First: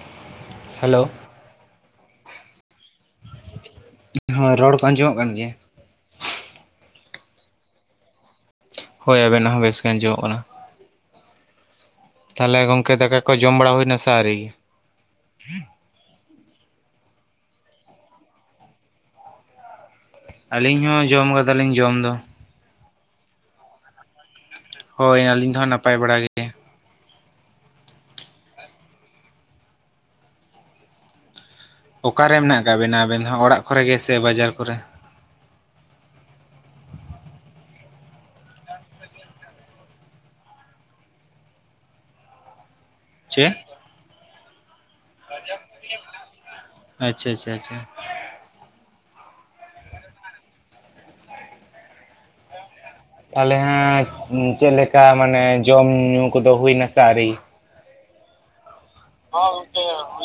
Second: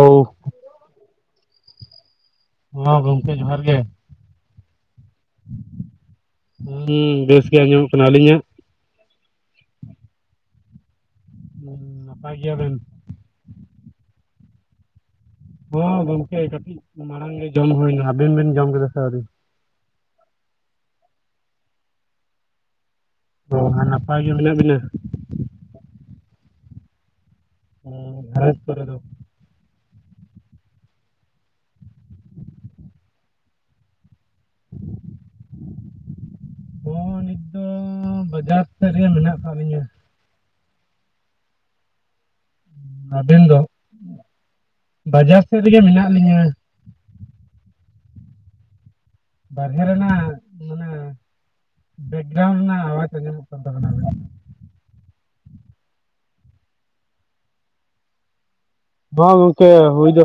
Hello, hello ᱦᱚ ᱜᱚᱝᱠᱮ ᱡᱚᱦᱟᱨ ᱜᱮ᱾ ᱦᱳᱭ ᱨᱚᱲ ᱠᱚ ᱟᱸᱡᱚᱢᱚᱜ ᱠᱟᱱ ᱜᱮᱭᱟ? ᱦᱩᱸ ᱵᱮᱥ ᱜᱮ ᱟᱸᱡᱚᱢᱚᱜ ᱠᱟᱱᱟ, ᱟᱹᱞᱤᱧᱟᱜ? ᱦᱳᱭ ᱟᱵᱮᱱᱟᱜ ᱦᱚᱸ ᱵᱮᱥᱜᱮ ᱟᱸᱡᱚᱢᱚᱜ ᱠᱟᱱᱟ᱾ [unintelligible] ᱛᱟᱦᱞᱮ ᱜᱚᱝᱠᱮ ᱫᱟᱠᱟ ᱠᱚ ᱡᱚᱢ ᱵᱟᱲᱟ ᱦᱩᱭᱱᱟ ᱥᱮ ᱟᱹᱨᱤ? ᱦᱚᱸ ᱜᱚᱝᱠᱮ ᱠᱟᱹᱴᱤᱡ ᱢᱟᱲᱟᱝ ᱜᱮ ᱡᱚᱢ ᱦᱩᱭᱱᱟ, ᱟᱵᱮᱱ ᱵᱮᱱ ᱡᱚᱢ ᱠᱮᱫᱟ ᱥᱮ ᱟᱹᱣᱨᱤ? ᱟᱹᱞᱤᱧ ᱦᱚᱸ ᱡᱚᱢ ᱠᱟᱫᱟᱞᱤᱧ ᱡᱚᱢ ᱫᱚ᱾ ᱚ ᱟᱨ ᱱᱟᱯᱟᱭ ᱜᱮ ᱢᱤᱱᱟ ᱵᱤᱱᱟ? ᱦᱳᱭ ᱟᱹᱞᱤᱧ ᱫᱚ ᱦᱟᱸᱜ ᱱᱟᱯᱟᱭ ᱵᱟᱲᱟ ᱜᱮ᱾ [inaudible] ᱚᱠᱟ ᱨᱮ ᱢᱮᱱᱟᱜ ᱟᱠᱟᱜ ᱵᱮᱱᱟ ᱟᱵᱮᱱ ᱫᱚ ᱚᱲᱟᱜ ᱠᱚᱨᱮᱜ ᱜᱮ ᱥᱮ ᱵᱟᱡᱟᱨ ᱠᱚ ᱦᱚ ᱱᱤᱛ ᱫᱚ ᱵᱟᱡᱟᱨ ᱥᱮᱫ ᱨᱮ ᱢᱮᱱᱟᱜ ᱟᱠᱟᱜ ᱞᱤᱧᱟᱹ᱾ ᱟᱵᱮᱱ ᱪᱮ ᱫᱚ? ᱵᱟᱡᱟᱨ ᱥᱮᱜ ᱨᱮᱜᱮ ᱢᱮᱱᱟᱜ ᱞᱤᱧᱟᱹ᱾ ᱟᱪᱪᱷᱟ ᱟᱪᱪᱷᱟ ᱟᱪᱷᱟ ᱵᱟᱨᱦᱮ ᱨᱮᱱᱟᱜ ᱢᱟᱱᱮ ᱵᱮᱠᱜᱨᱟᱣᱩᱱ ᱨᱮᱱᱟᱜ ᱟᱣᱟᱡ ᱟᱸᱡᱚᱢᱚᱜ ᱛᱟᱦᱞᱮ ᱠᱟᱱ ᱛᱟᱵᱮᱱᱟ ᱦᱟᱸᱜ ᱪᱮᱜ ᱞᱮᱠᱟ ᱢᱟᱱᱮ ᱡᱚᱢ ᱧᱩ ᱠᱚᱫᱚ ᱦᱩᱭ ᱱᱟ ᱥᱮ ᱟᱣᱨᱤ? ᱦᱚ ᱜᱚᱝᱠᱮ ᱦᱩᱭ ᱫᱚ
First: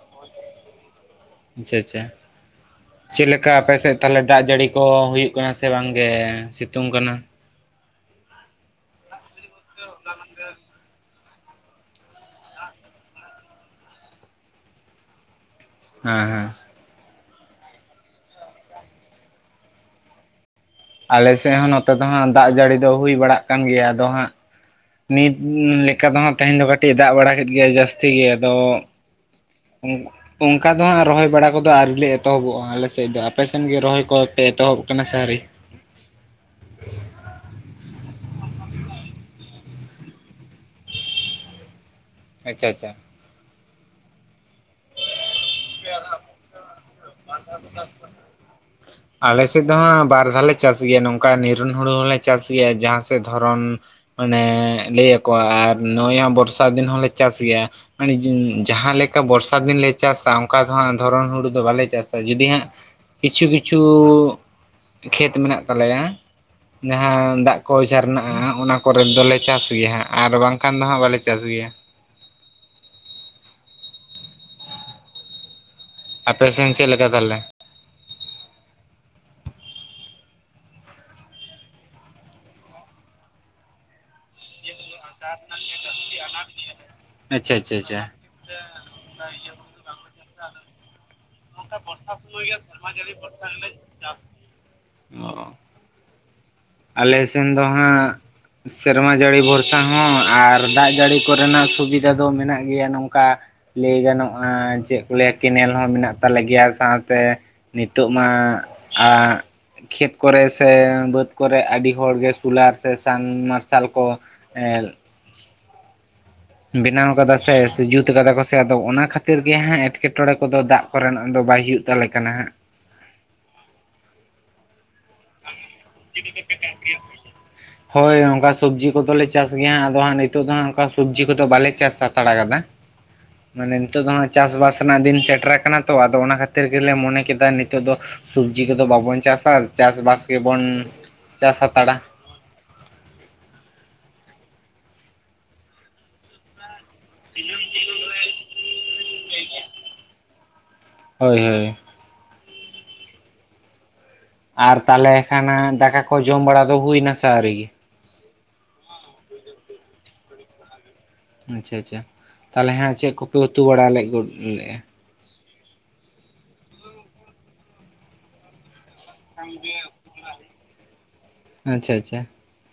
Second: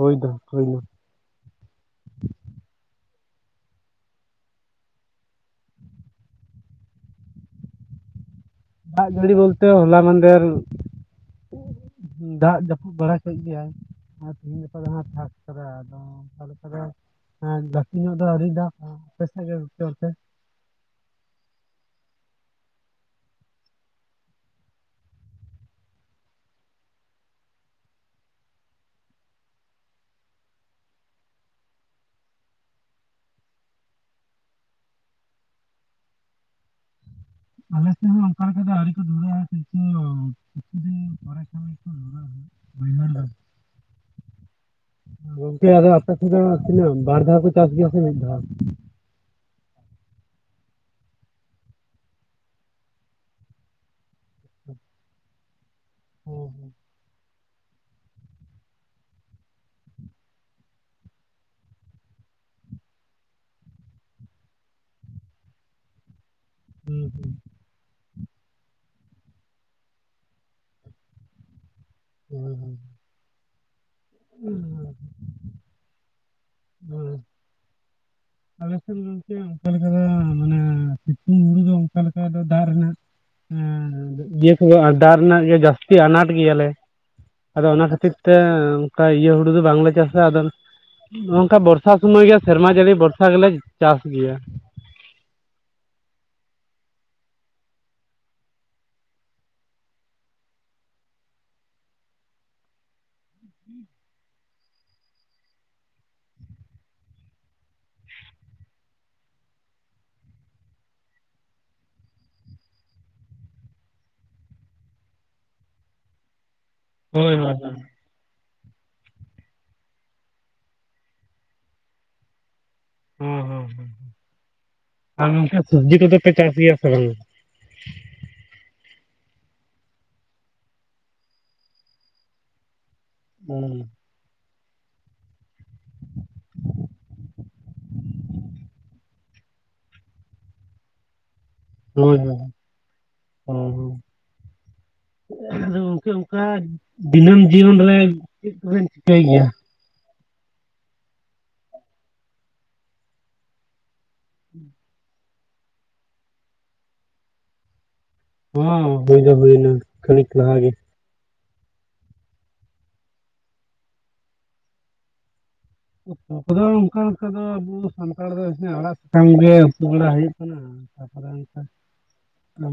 ᱦᱩᱭ ᱫᱚ ᱦᱩᱭ ᱫᱚ ᱟᱪᱪᱷᱟ ᱟᱪᱪᱷᱟ, ᱪᱮᱜ ᱞᱮᱠᱟ ᱟᱯᱮ ᱥᱮᱜ ᱛᱟᱦᱚᱞᱮ ᱫᱟᱜ ᱡᱟᱹᱲᱤ ᱠᱚ ᱦᱩᱭᱩᱜ ᱠᱟᱱᱟ ᱥᱮ ᱵᱟᱝ ᱜᱮ ᱥᱤᱛᱩᱝ ᱠᱟᱱᱟ? ᱫᱟᱜ ᱡᱟᱹᱲᱤ ᱵᱳᱞᱛᱮ ᱦᱚᱞᱟ ᱢᱟᱫᱷᱮᱨ ᱫᱟᱜ ᱡᱟᱹᱯᱩᱫ ᱵᱟᱲᱟ ᱠᱮᱜ ᱜᱮᱭᱟᱭ ᱟᱨ ᱛᱤᱦᱤᱧ ᱜᱟᱯᱟ ᱫᱚ ᱦᱟᱸᱜ ᱯᱷᱟᱠ ᱚ ᱦᱮᱸ ᱚᱱᱠᱟ ᱦᱮᱸ ᱞᱮᱠᱟ ᱫᱚ ᱟᱣᱨᱤ ᱧᱚᱜ ᱫᱚ ᱟᱹᱰᱤ ᱫᱟᱜ ᱟ ᱟᱯᱮ ᱥᱮᱫ ᱜᱮ ᱜᱚᱝᱠᱮ ᱚᱱᱛᱮ ᱟᱞᱮ ᱥᱮᱫ ᱦᱚᱸ ᱱᱚᱛᱮ ᱫᱚ ᱦᱟᱸᱜ ᱫᱟᱜ ᱡᱟᱹᱲᱤ ᱫᱚ ᱦᱩᱭ ᱵᱟᱲᱟᱜ ᱠᱟᱱ ᱜᱮᱭᱟ ᱟᱫᱚ ᱦᱟᱸᱜ ᱱᱤᱛ ᱞᱮᱠᱟ ᱫᱚ ᱦᱟᱜ ᱛᱮᱦᱮᱧ ᱫᱚ ᱠᱟᱹᱴᱤᱡ ᱫᱟᱜ ᱵᱟᱲᱟ ᱠᱮᱫ ᱜᱮᱭᱟᱭ ᱡᱟᱹᱥᱛᱤ ᱜᱮ, ᱟᱫᱚ ᱩᱱ ᱚᱱᱠᱟ ᱫᱚ ᱦᱟᱸᱜ ᱨᱚᱦᱚᱭ ᱵᱟᱲᱟ ᱠᱚᱫᱚ ᱟᱹᱣᱨᱤ ᱞᱮ ᱮᱛᱚᱦᱚᱵᱚᱜ-ᱟ ᱟᱞᱮ ᱥᱮᱫ ᱫᱚ, ᱟᱯᱮ ᱥᱮᱫ ᱜᱮ ᱨᱚᱦᱚᱭ ᱠᱚ ᱯᱮ ᱮᱛᱚᱦᱚᱵ ᱠᱟᱱᱟ ᱟᱨᱤ? ᱟᱞᱮ ᱥᱮᱱ ᱦᱚᱸ ᱚᱱᱠᱟ ᱠᱮᱠᱟ ᱫᱚ ᱟᱣᱨᱤ ᱠᱚ ᱫᱷᱩᱲᱟᱹᱜ-ᱟ ᱠᱤᱱᱛᱩ ᱠᱤᱪᱷᱩ ᱫᱤᱱ ᱯᱚᱨᱮ ᱠᱷᱟᱱ ᱟᱪᱪᱷᱟ ᱟᱪᱪᱷᱟ [unintelligible] ᱜᱚᱝᱠᱮ ᱟᱫᱚ ᱟᱯᱮ ᱥᱮᱫ ᱫᱚ ᱛᱤᱱᱟᱹᱜ ᱵᱟᱨ ᱫᱷᱟᱣ ᱯᱮ ᱪᱟᱥ ᱜᱮᱭᱟ ᱥᱮ ᱢᱤᱫ ᱫᱷᱟᱣ? ᱟᱞᱮ ᱥᱮᱜ ᱫᱚ ᱦᱟᱜ ᱵᱟᱨ ᱫᱷᱟᱣ ᱞᱮ ᱪᱟᱥ ᱜᱮᱭᱟ ᱱᱚᱝᱠᱟ ᱱᱤᱨᱚᱱ ᱦᱩᱲᱩ ᱦᱚᱸ ᱞᱮ ᱪᱟᱥ ᱜᱮᱭᱟ ᱡᱟᱦᱟᱸ ᱥᱮᱫ ᱫᱷᱚᱨᱚᱱ ᱢᱟᱱᱮ ᱞᱟᱹᱭ ᱟᱠᱚᱣᱟ ᱟᱨ ᱱᱚᱜ-ᱚᱭ ᱦᱟᱜ ᱵᱚᱨᱥᱟ ᱫᱤᱱ ᱦᱚᱸ ᱞᱮ ᱪᱟᱥ ᱜᱮᱭᱟ᱾ ᱢᱟᱱᱮ ᱡᱟᱦᱟᱸ ᱞᱮᱠᱟ ᱵᱚᱨᱥᱟ ᱫᱤᱱ ᱞᱮ ᱪᱟᱥ-ᱟ ᱚᱝᱠᱟ ᱫᱚ ᱦᱟᱜ ᱫᱷᱚᱨᱚᱱ ᱦᱩᱲᱩ ᱫᱚ ᱵᱟᱞᱮ ᱪᱟᱥᱟ ᱡᱩᱫᱤ ᱦᱟᱸᱜ ᱠᱤᱪᱷᱩ ᱠᱤᱪᱷᱩ ᱠᱷᱮᱛ ᱢᱮᱱᱟᱜ ᱛᱟᱞᱮᱭᱟ, ᱡᱟᱦᱟᱸ ᱫᱟᱜ ᱠᱚᱭ ᱡᱷᱟᱨ ᱱᱟᱜ-ᱟ ᱚᱱᱟ ᱠᱚᱨᱮ ᱫᱚ ᱞᱮ ᱪᱟᱥ ᱜᱮᱭᱟ ᱦᱟᱸᱜ ᱟᱨ ᱵᱟᱝᱠᱷᱟᱱ ᱫᱚ ᱦᱟᱸᱜ ᱵᱟᱞᱮ ᱪᱟᱥ ᱜᱮᱭᱟ᱾ [unintelligible] [unintelligible] ᱟᱯᱮ ᱥᱮᱱ ᱪᱮᱜ ᱞᱮᱠᱟ ᱛᱟᱦᱞᱮ? ᱟᱞᱮ ᱥᱮᱱ ᱜᱚᱝᱠᱮ ᱚᱱᱠᱟ ᱞᱮᱠᱟ ᱫᱚ ᱢᱟᱱᱮ ᱥᱤᱛᱩᱝ ᱦᱩᱲᱩ ᱫᱚ ᱚᱱᱠᱟ ᱞᱮᱠᱟ ᱫᱚ ᱫᱟᱜ ᱨᱮᱱᱟᱜ ᱦᱮ ᱤᱭᱟᱹ ᱠᱚ ᱫᱟᱜ ᱨᱮᱱᱟᱜ ᱜᱮ ᱡᱟᱹᱥᱛᱤ ᱟᱱᱟᱴ ᱜᱮᱭᱟ ᱞᱮ, ᱟᱪᱪᱷᱟ ᱟᱫᱚ ᱟᱪᱪᱷᱟ ᱚᱱᱟ ᱟᱪᱪᱷᱟ᱾ ᱠᱷᱟᱹᱛᱤᱨ ᱛᱮ ᱚᱝᱠᱟ ᱤᱭᱟᱹ ᱦᱩᱲᱩ ᱫᱚ ᱵᱟᱝᱞᱮ ᱪᱟᱥᱟ, ᱟᱫᱚ ᱱᱚᱝᱠᱟ ᱵᱚᱨᱥᱟ ᱥᱩᱢᱚᱭ ᱜᱮ ᱥᱮᱨᱢᱟ ᱡᱟᱹᱲᱤ ᱵᱚᱨᱥᱟ ᱜᱮ ᱞᱮ ᱪᱟᱥ ᱜᱮᱭᱟ᱾ ᱚᱻ ᱟᱞᱮ ᱥᱮᱱ ᱫᱚ ᱦᱟᱸᱜ ᱥᱮᱨᱢᱟ ᱡᱟᱹᱲᱤ ᱵᱷᱚᱨᱥᱟ ᱦᱚᱸ ᱟᱨ ᱫᱟᱜ ᱡᱟᱹᱲᱤ ᱠᱚ ᱨᱮᱱᱟᱜ ᱥᱩᱵᱤᱫᱷᱟ ᱫᱚ ᱢᱮᱱᱟᱜ ᱜᱮᱭᱟ ᱱᱚᱝᱠᱟ ᱞᱟᱹᱭ ᱜᱟᱱᱚᱜᱼᱟ ᱪᱮᱫ ᱠᱚ ᱞᱟᱹᱭᱟ ᱠᱮᱱᱮᱞ ᱦᱚᱸ ᱢᱮᱱᱟᱜ ᱛᱟᱞᱮ ᱜᱮᱭᱟ ᱥᱟᱶ ᱛᱮᱼᱼ ᱱᱤᱛᱚᱜ ᱢᱟ ᱟᱸ ᱠᱷᱮᱛ ᱠᱚᱨᱮ ᱥᱮ ᱵᱟᱹᱫᱽ ᱠᱚᱨᱮ ᱟᱹᱰᱤ ᱦᱚᱲᱜᱮ ᱥᱳᱞᱟᱨ ᱥᱮ ᱥᱟᱱ ᱢᱟᱨᱥᱟᱞ ᱠᱚ ᱮᱸᱻ ᱵᱮᱱᱟᱣ ᱦᱳᱭ ᱠᱟᱫᱟ ᱦᱳᱭ ᱥᱮ ᱦᱳᱭ ᱥᱮ ᱡᱩᱛ ᱡᱩᱛ ᱠᱟᱫᱟ ᱠᱚ ᱥᱮ ᱟᱫᱚ ᱚᱱᱟ ᱠᱷᱟᱹᱛᱤᱨ ᱜᱮ ᱦᱟᱸᱜ ᱮᱸᱴᱠᱮᱴᱚᱬᱮ ᱠᱚᱫᱚ ᱫᱟᱜ ᱠᱚ ᱨᱮᱱᱟᱜ ᱫᱚ ᱵᱟᱭ ᱦᱩᱭᱩᱜ ᱛᱟᱞᱮ ᱠᱟᱱᱟ ᱦᱟᱸᱜ ᱦᱚᱸ ᱦᱚᱸ ᱟᱨ ᱚᱱᱠᱟ ᱥᱚᱵᱡᱤ ᱠᱚᱫᱚ ᱯᱮ ᱪᱟᱥ ᱜᱮᱭᱟ ᱥᱮ ᱵᱟᱝᱼᱟ ᱦᱳᱭ ᱚᱱᱠᱟ ᱥᱚᱵᱽᱡᱤ ᱠᱚᱫᱚ ᱞᱮ ᱪᱟᱥ ᱜᱮᱭᱟ ᱦᱟᱜ ᱟᱫᱚ ᱦᱟᱸᱜ ᱱᱤᱛᱚᱜ ᱫᱚ ᱦᱟᱜ ᱚᱱᱠᱟ ᱥᱚᱵᱽᱡᱤ ᱠᱚᱫᱚ ᱵᱟᱞᱮ ᱪᱟᱥ ᱦᱟᱛᱟᱲ ᱠᱟᱫᱟ ᱢᱟᱱᱮ ᱦᱩᱸ ᱱᱤᱛᱚᱜ ᱫᱚ ᱦᱟᱸᱜ ᱪᱟᱥ ᱵᱟᱥ ᱨᱮᱱᱟᱜ ᱫᱤᱱ ᱥᱮᱴᱮᱨ ᱟᱠᱟᱱᱟ ᱛᱚ ᱟᱫᱚ ᱚᱱᱟ ᱠᱷᱟᱹᱛᱤᱨ ᱜᱮ ᱞᱮ ᱢᱚᱱᱮ ᱠᱮᱫᱟ ᱱᱤᱛᱚᱜ ᱫᱚᱼᱼ ᱥᱚᱵᱡᱤ ᱠᱚᱫᱚ ᱵᱟᱵᱚᱱ ᱪᱟᱥᱟ ᱪᱟᱥ ᱵᱟᱥ ᱜᱮᱵᱚᱱ ᱪᱟᱥᱟ ᱦᱟᱛᱟᱲ [unintelligible] ᱟᱫᱚ ᱜᱚᱢᱠᱮ ᱚᱱᱠᱟ ᱫᱤᱱᱟᱹᱢ ᱡᱤᱭᱚᱱ ᱨᱮ ᱪᱮᱫ ᱠᱚᱵᱮᱱ ᱪᱤᱠᱟᱹᱭ ᱜᱮᱭᱟ ᱦᱳᱭ ᱦᱳᱭ ᱟᱨ ᱛᱟᱦᱚᱞᱮ ᱠᱷᱟᱱᱟ ᱫᱟᱠᱟ ᱠᱚ ᱡᱚᱢ ᱵᱟᱲᱟ ᱫᱚ ᱦᱩᱭ ᱱᱟ ᱥᱮ ᱟᱣᱨᱤ ᱦᱚᱸ ᱦᱩᱭ ᱫᱚ ᱦᱩᱭᱱᱟ ᱠᱷᱟᱹᱲᱤᱠ ᱞᱟᱦᱟ ᱜᱮᱼᱼ ᱟᱪᱪᱷᱟ ᱟᱪᱪᱷᱟ ᱛᱟᱦᱚᱞᱮ ᱦᱮᱸ ᱪᱮᱫ ᱠᱚᱯᱮ ᱩᱛᱩ ᱵᱟᱲᱟ [unintelligible] ᱞᱮᱜᱼᱟ [unintelligible] ᱠᱚ ᱫᱚ ᱚᱱᱠᱟ ᱞᱮᱠᱟ ᱫᱚ ᱟᱵᱚ ᱥᱟᱱᱛᱟᱲ ᱫᱚ ᱟᱲᱟᱜ ᱥᱟᱠᱟᱢ ᱜᱮ ᱩᱛᱩ ᱵᱟᱲᱟ ᱦᱩᱭᱩᱜ ᱠᱟᱱᱟ ᱛᱟᱯᱚᱨᱮ ᱚᱱᱠᱟ ᱟᱪᱪᱷᱟ ᱟᱪᱪᱷᱟ